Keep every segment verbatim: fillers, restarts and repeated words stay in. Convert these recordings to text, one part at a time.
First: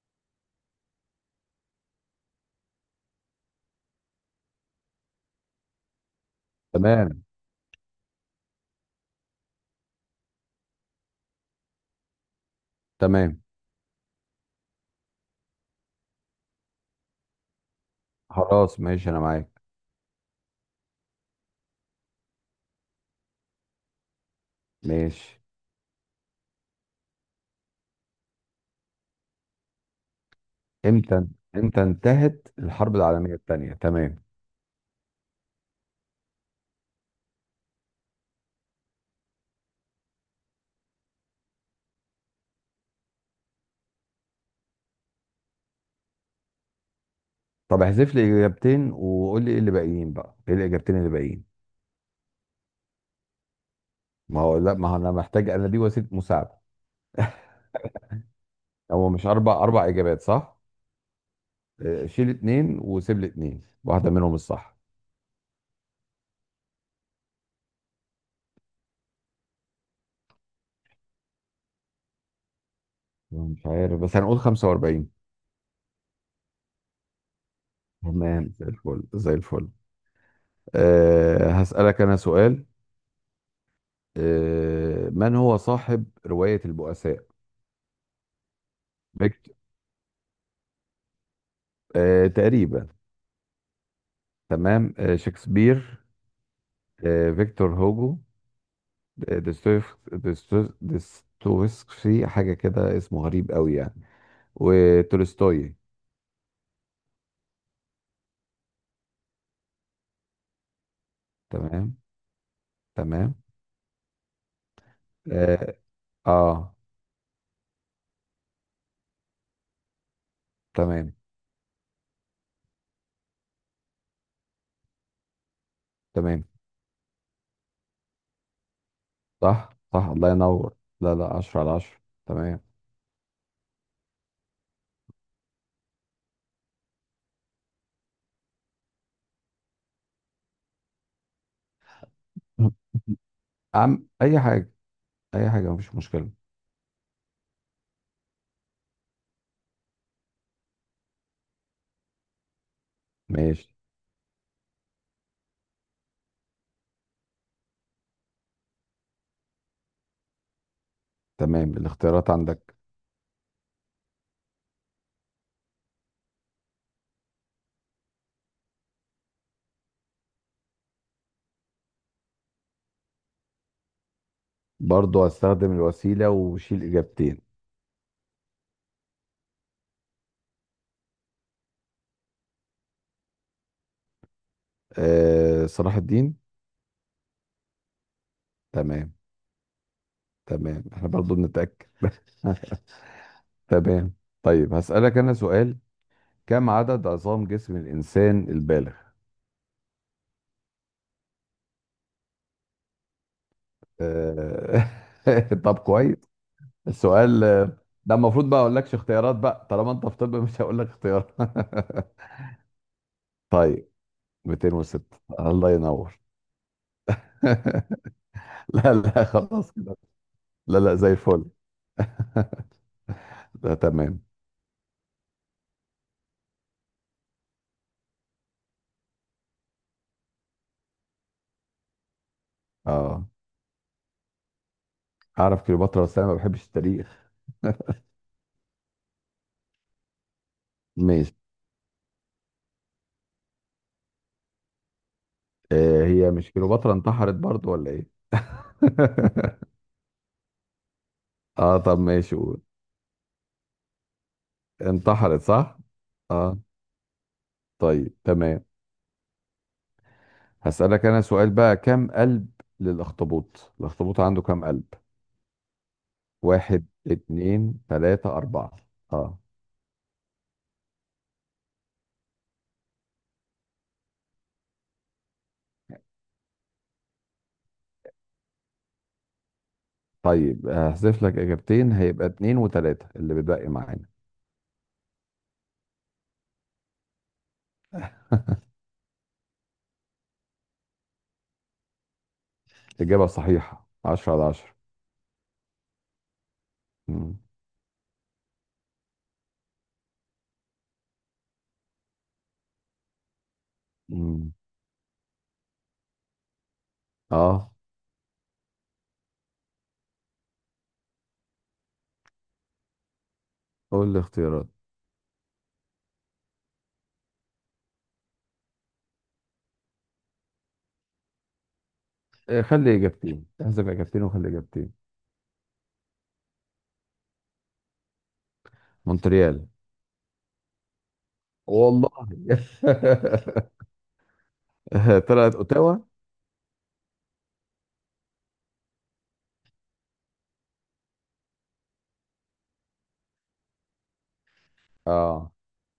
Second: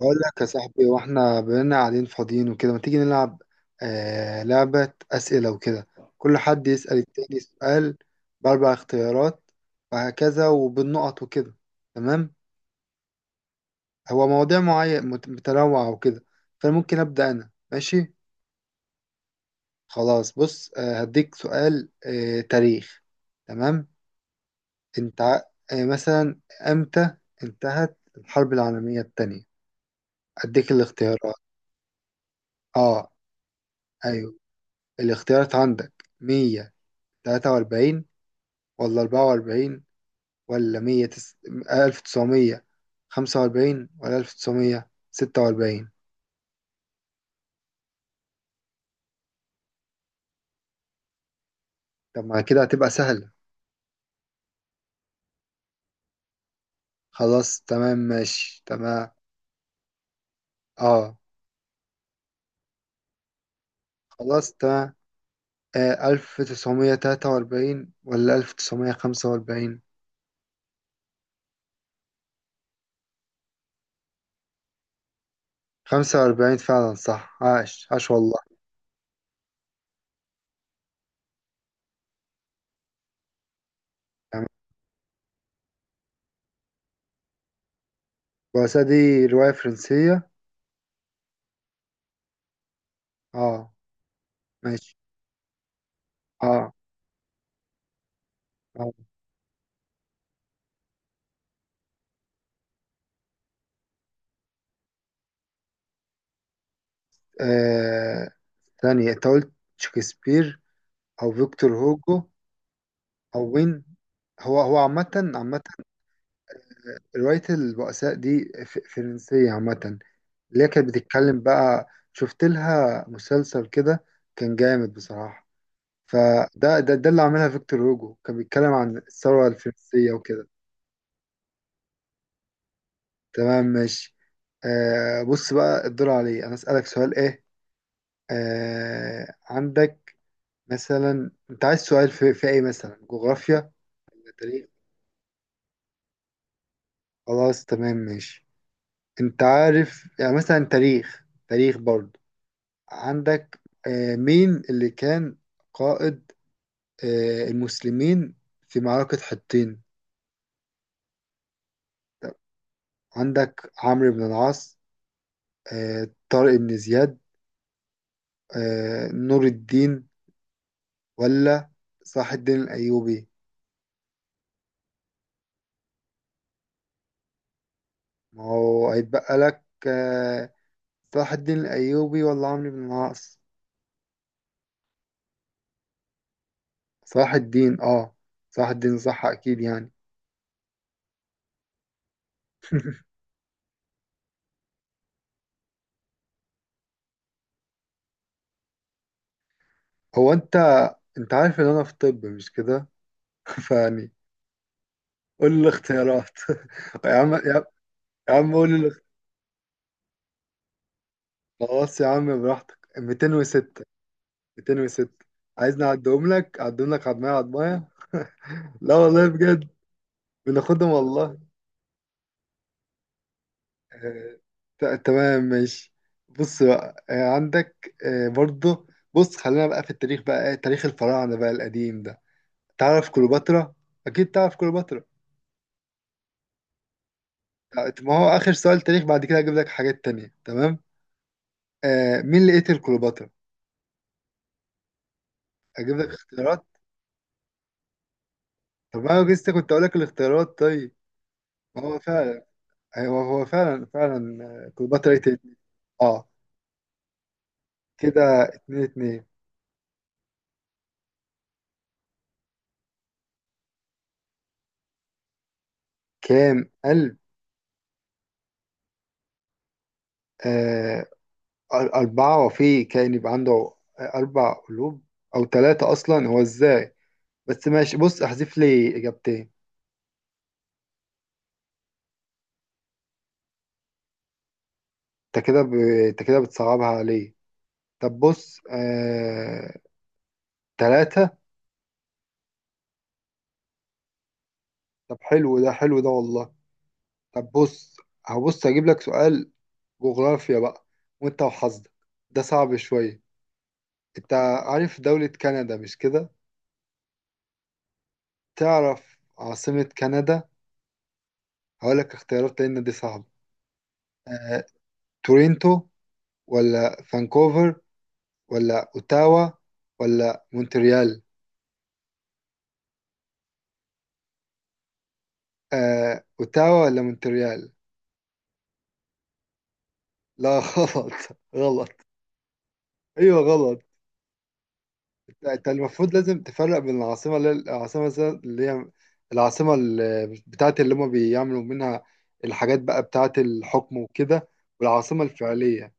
أقول لك يا صاحبي، وإحنا بقينا قاعدين فاضيين وكده، ما تيجي نلعب آه لعبة أسئلة وكده. كل حد يسأل تمام. التاني سؤال بأربع اختيارات، وهكذا وبالنقط وكده. تمام. تمام. هو مواضيع معينة مت- متنوعة وكده، فممكن أبدأ أنا. ماشي، خلاص، ماشي، انا معاك. خلاص. بص آه هديك سؤال، آه تاريخ. تمام. أنت ماشي. ع- آه مثلا، إمتى انتهت الحرب العالمية التانية؟ أديك امتى؟ الاختيارات. امتى انتهت الحرب آه العالميه الثانيه؟ تمام. أيوه، الاختيارات عندك: مية تلاتة وأربعين، ولا أربعة وأربعين، ولا مية تس... ألف تسعمية خمسة وأربعين، ولا ألف تسعمية ستة وأربعين. طب احذف لي اجابتين وقول لي ايه اللي باقيين بقى، ايه الاجابتين اللي باقيين؟ طب ما كده هتبقى سهلة. ما هو لا، ما هو انا محتاج، انا دي وسيله مساعده. خلاص، تمام ماشي. هو تمام. مش اربع اربع اجابات، صح؟ اه. آه، شيل اتنين وسيب لي اتنين، واحده منهم خلاص الصح. تمام. آه ألف تسعمية تلاتة وأربعين ولا ألف تسعمية خمسة وأربعين؟ مش عارف، بس هنقول خمسة وأربعين. خمسة وأربعين، فعلا صح. عاش عاش والله. تمام، زي الفل زي الفل. أه هسألك انا سؤال. تمام. أه من هو صاحب روايه البؤساء؟ الرؤساء دي رواية بيك. فرنسية. آه، تقريبا. اه. تمام. ماشي. آه شكسبير. اه. آه فيكتور هوجو. اه. آه، دستويف- دستو- دستويفسكي، حاجة كده اسمه غريب قوي يعني. وتولستوي. آه، ثانية، انت قلت شكسبير أو فيكتور تمام. هوجو تمام. او وين؟ هو هو عامة عامة. اه، آه. رواية البؤساء دي ف- فرنسية عامة، اللي هي كانت تمام. بتتكلم. بقى شفت لها مسلسل كده، كان جامد بصراحة. تمام، فده ده, ده اللي عملها فيكتور هوجو، كان بيتكلم عن الثورة صح صح، الفرنسية الله وكده. ينور. لا لا، عشرة على عشرة. تمام. تمام ماشي. آه بص بقى، الدور عليه أنا أسألك سؤال إيه. آه عندك مثلا، أنت عايز سؤال في, في إيه؟ مثلا جغرافيا أم ولا أي تاريخ. حاجة. أي حاجة، مفيش مشكلة. خلاص تمام ماشي. انت عارف، يعني مثلا تاريخ، تاريخ برضه. عندك ماشي. آه، مين اللي كان قائد آه، المسلمين في معركة حطين؟ تمام، الاختيارات عندك. عندك: عمرو بن العاص، آه، طارق بن زياد، آه، نور الدين، ولا صلاح الدين الأيوبي. برضو هستخدم الوسيلة وشيل إجابتين. ما هو هيتبقى لك آه، صلاح الدين الأيوبي ولا عمرو بن العاص. آه صلاح الدين. صلاح الدين، اه. صلاح الدين تمام. صح، أكيد يعني. تمام، احنا برضو بنتأكد. تمام. طيب هسألك أنا سؤال. كم عدد عظام جسم الإنسان البالغ؟ هو انت، انت عارف ان انا في طب، مش كده؟ فيعني آه، قول لي طب كويس. الاختيارات يا عم السؤال يا آه، ده يا المفروض عم بقى قول أقول لي لكش الاخت- اختيارات بقى، طالما أنت في طب مش هقول لك اختيارات. خلاص يا عم، براحتك: مئتين وستة. طيب. ميتين وستة، مئتين وستة. الله عايزني ينور. اعدهم لك؟ اعدهم لك عدمية عدمية. لا لا لا، والله بجد، خلاص كده. لا بناخدهم لا، زي والله. الفل. ده تمام. آه، ت- تمام ماشي. بص بقى آه، عندك آه، برضه. بص خلينا بقى في التاريخ بقى، آه، تاريخ الفراعنة بقى، القديم ده. تعرف اه، كليوباترا؟ أكيد تعرف كليوباترا. أعرف كليوباترا، بس أنا ما بحبش التاريخ. ما هو آخر سؤال تاريخ، بعد كده هجيب لك حاجات تانية. تمام. ماشي. آه، مين اللي قتل كليوباترا؟ أجيب آه، لك هي مش اختيارات. كليوباترا انتحرت برضو، ولا إيه؟ طب انا لسه كنت اقول لك الاختيارات، طيب. اه، طب هو ماشي، فعلا، قول. هو هو فعلا فعلا آه، كليوباترا ايه انتحرت، تاني. صح. اه. اه. طيب، كده تمام. اتنين اتنين. هسألك انا سؤال بقى، كم قلب للاخطبوط؟ الاخطبوط عنده كم قلب؟ كام واحد، قلب؟ اتنين، تلاتة، اربعة. اه. آه، أر- أربعة. وفي كائن يبقى عنده آه، أربع قلوب أو ثلاثة أصلا؟ هو إزاي؟ بس ماشي. بص احذف لي إجابتين. طيب هحذف لك اجابتين، هيبقى اتنين وتلاتة اللي بتبقي معانا. أنت كده ب... أنت كده بتصعبها عليه. طب بص آه... ثلاثة. اجابة صحيحة، عشرة على عشرة. طب حلو ده، حلو ده والله. مم. طب بص، هبص أجيب لك سؤال جغرافيا بقى، وانت وحظك. ده صعب شوية. انت مم. عارف دولة كندا، مش كده؟ اه، تعرف عاصمة كندا؟ هقولك اختيارات لان دي صعبة. قول لي آه، اختيارات. تورينتو، ولا فانكوفر، ولا اوتاوا، ولا مونتريال. آه، خلي اجابتين، احذف اجابتين وخلي اجابتين. آه، اوتاوا ولا مونتريال. مونتريال. لا غلط. غلط. والله؟ ايوه غلط. انت، طلعت انت اوتاوا. المفروض لازم تفرق بين العاصمة، اللي هي العاصمة مثلا اللي هي العاصمة اللي بتاعت، اللي هما بيعملوا منها الحاجات بقى بتاعت الحكم وكده، والعاصمة اه. الفعلية.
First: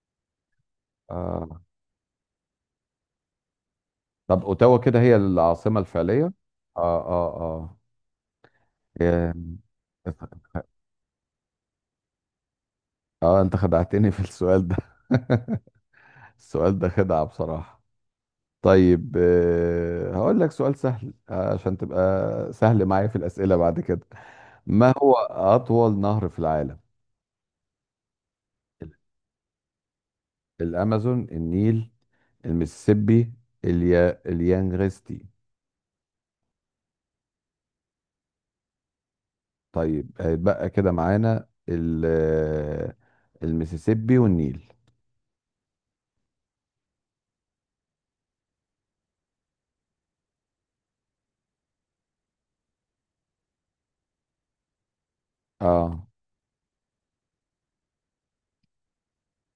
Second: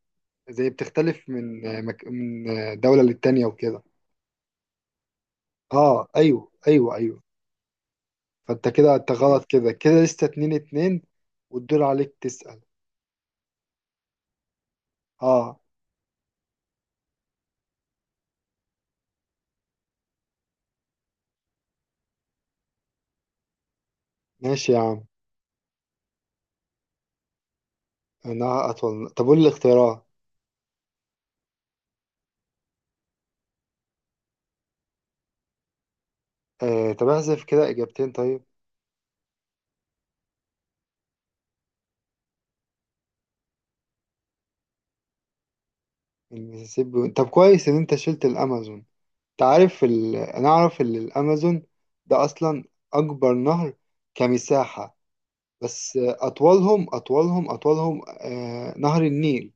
زي بتختلف من اه، مك... من دولة للتانية وكده. طب اوتاوا كده هي العاصمة اه، الفعلية. ايوه ايوه اه ايوه اه اه. فانت كده انت إيه؟ غلط. كده كده لسه اتنين اتنين. والدور عليك تسأل. اه، انت خدعتني في السؤال ده. اه السؤال ده خدعة بصراحة. طيب، آه، هقول لك سؤال سهل آه، عشان تبقى سهل معايا في الأسئلة بعد كده. ماشي يا ما عم. هو أطول نهر في العالم؟ انا اطول، طب قول لي الاختيارات. الأمازون، النيل، المسيسيبي، اليا... اليانغستي. آه طب احذف كده اجابتين طيب. طيب هيتبقى كده معانا ال... آه، المسيسيبي والنيل. المسيسيبي و- طب كويس ان انت شلت الامازون. تعرف ال... انا اعرف ان الامازون ده اصلا اكبر نهر كمساحة. بس اه، اطولهم، اطولهم اطولهم آه نهر النيل،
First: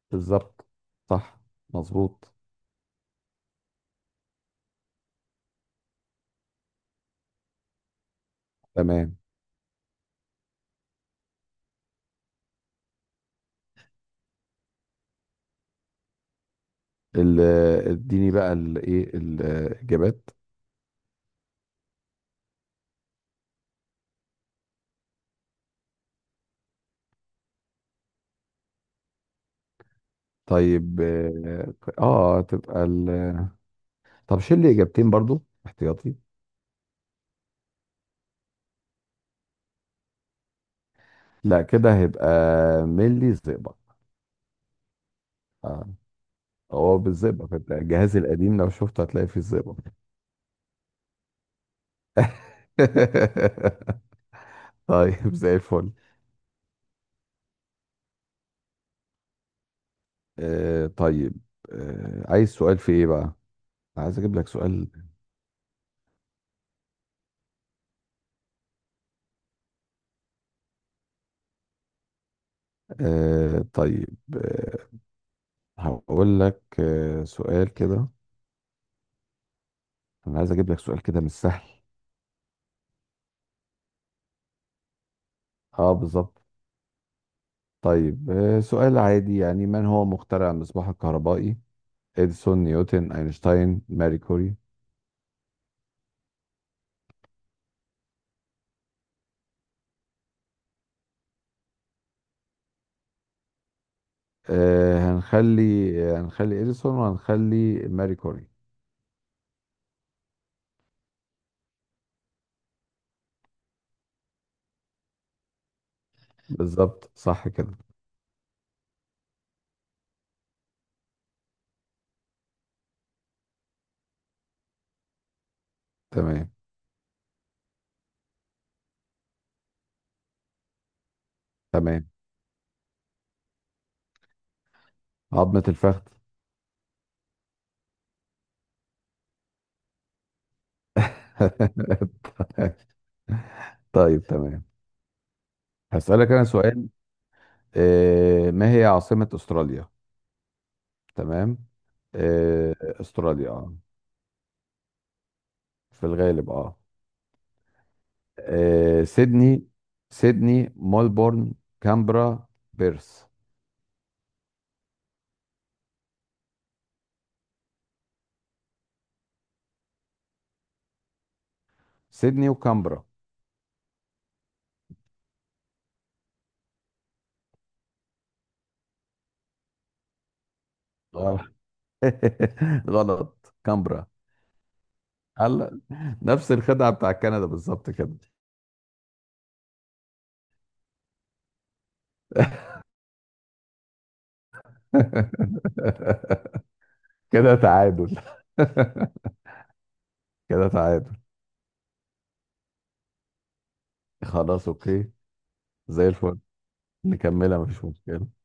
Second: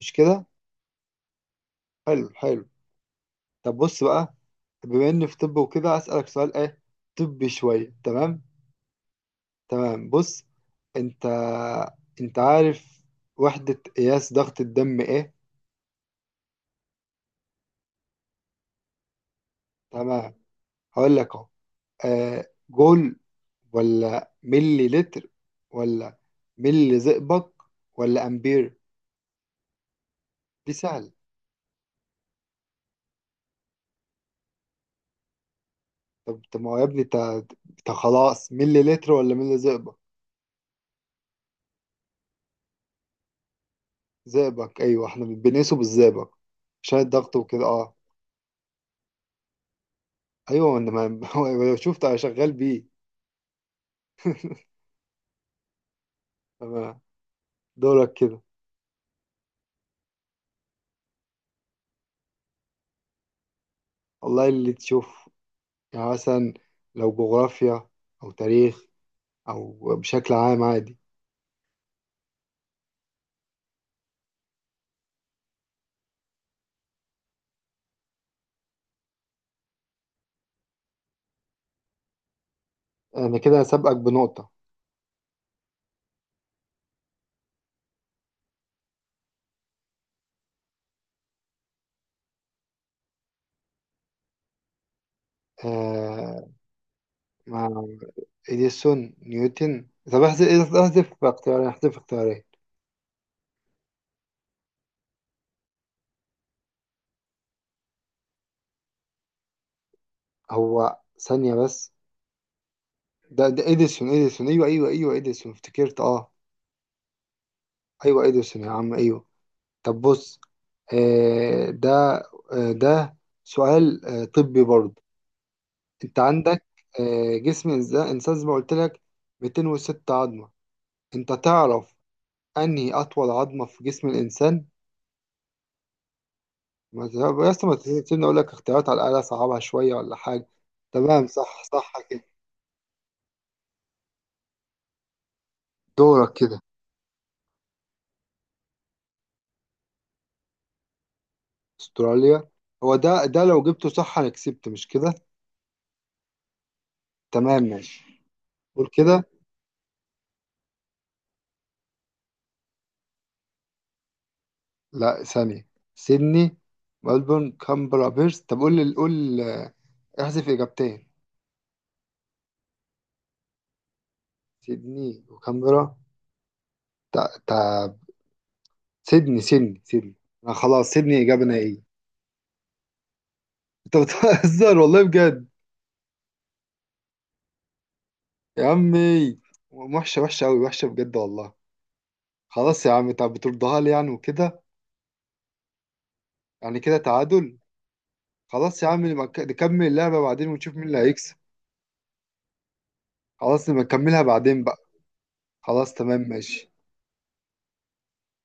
مش كده؟ بالظبط. صح. حلو مظبوط. حلو. طب بص بقى، بما اني في طب وكده، اسالك سؤال ايه؟ طبي شوية، تمام؟ تمام. تمام بص، انت انت عارف وحدة قياس ضغط الدم ايه؟ ال- اديني بقى الايه الاجابات. تمام هقول لك اهو. آه جول، ولا ملي لتر، ولا ملي زئبق، ولا امبير. دي طيب. سهل. اه. آه، تبقى ال... طب شيل لي اجابتين برضو احتياطي. طب طب ما هو يا ابني، انت انت خلاص ملي لتر ولا ملي زئبق؟ لا كده هيبقى ملي الزئبق. زئبق، ايوه احنا بنقيسه اه. بالزئبق، هو عشان الضغط بالزئبق، وكده. انت اه الجهاز القديم لو شفته هتلاقي فيه الزئبق. ايوه. انا ما شفت. انا شغال بيه. طيب، زي الفل. تمام. دورك كده. آه طيب. آه عايز سؤال في ايه بقى؟ عايز اجيب والله لك اللي سؤال. تشوف. يعني مثلا لو جغرافيا، او تاريخ، او بشكل عام عادي. آه طيب. آه هقول لك آه سؤال كده. انا عايز اجيب لك سؤال كده مش سهل. انا كده سابقك بنقطة. اه، بالظبط. طيب، آه، سؤال عادي يعني، من هو مخترع المصباح الكهربائي؟ اديسون، نيوتن، اينشتاين، ماري كوري. آه إديسون نيوتن، طب احذف احذف اختيارين احذف اختيارين. آه هنخلي، آه، هنخلي اديسون وهنخلي ماري كوري. هو ثانية بس. ده ده إديسون إديسون أيوه أيوه أيوه إديسون، افتكرت. أه بالظبط، صح كده. أيوه، إديسون يا عم، أيوه. طب بص آه ده آه ده سؤال آه طبي برضه. أنت تمام. عندك آه جسم الإنسان، إنسان زي ما قلت لك مئتين وستة عظمة. أنت تعرف تمام. أنهي أطول عظمة في جسم الإنسان؟ عظمة الفخذ. ما ت- يا اسطى، ما تسيبني أقول لك اختيارات على الأقل، أصعبها شوية ولا حاجة. تمام، صح صح كده. طيب تمام. هسألك دورك انا كده. سؤال. آه ما هي عاصمة استراليا؟ تمام. استراليا. آه، هو ده، ده استراليا. لو اه، جبته صح انا كسبت، مش كده؟ في الغالب. اه. تمام ماشي. قول آه، كده. سيدني. سيدني، ملبورن، كامبرا، بيرث. لا ثانية، سيدني ملبورن كامبرا بيرث. طب قول لي، قول آه، احذف اجابتين. سيدني وكامبرا. سيدني وكامبرا. تا تا سيدني سيدني سيدني. انا خلاص سيدني، آه. اجابة نهائية. اه، غلط. انت كامبرا. بتهزر والله بجد. هلا. نفس الخدعة بتاع كندا بالظبط كده. يا عمي، وحشة وحشة قوي، وحشة بجد والله. خلاص يا عم، طب بتردها لي يعني وكده. يعني كده كده تعادل. تعادل. خلاص يا عم، نبقى نكمل اللعبة بعدين كده ونشوف مين اللي تعادل. هيكسب. خلاص نبقى نكملها بعدين خلاص، بقى. اوكي. خلاص زي تمام الفل. ماشي. نكملها، مفيش مشكلة.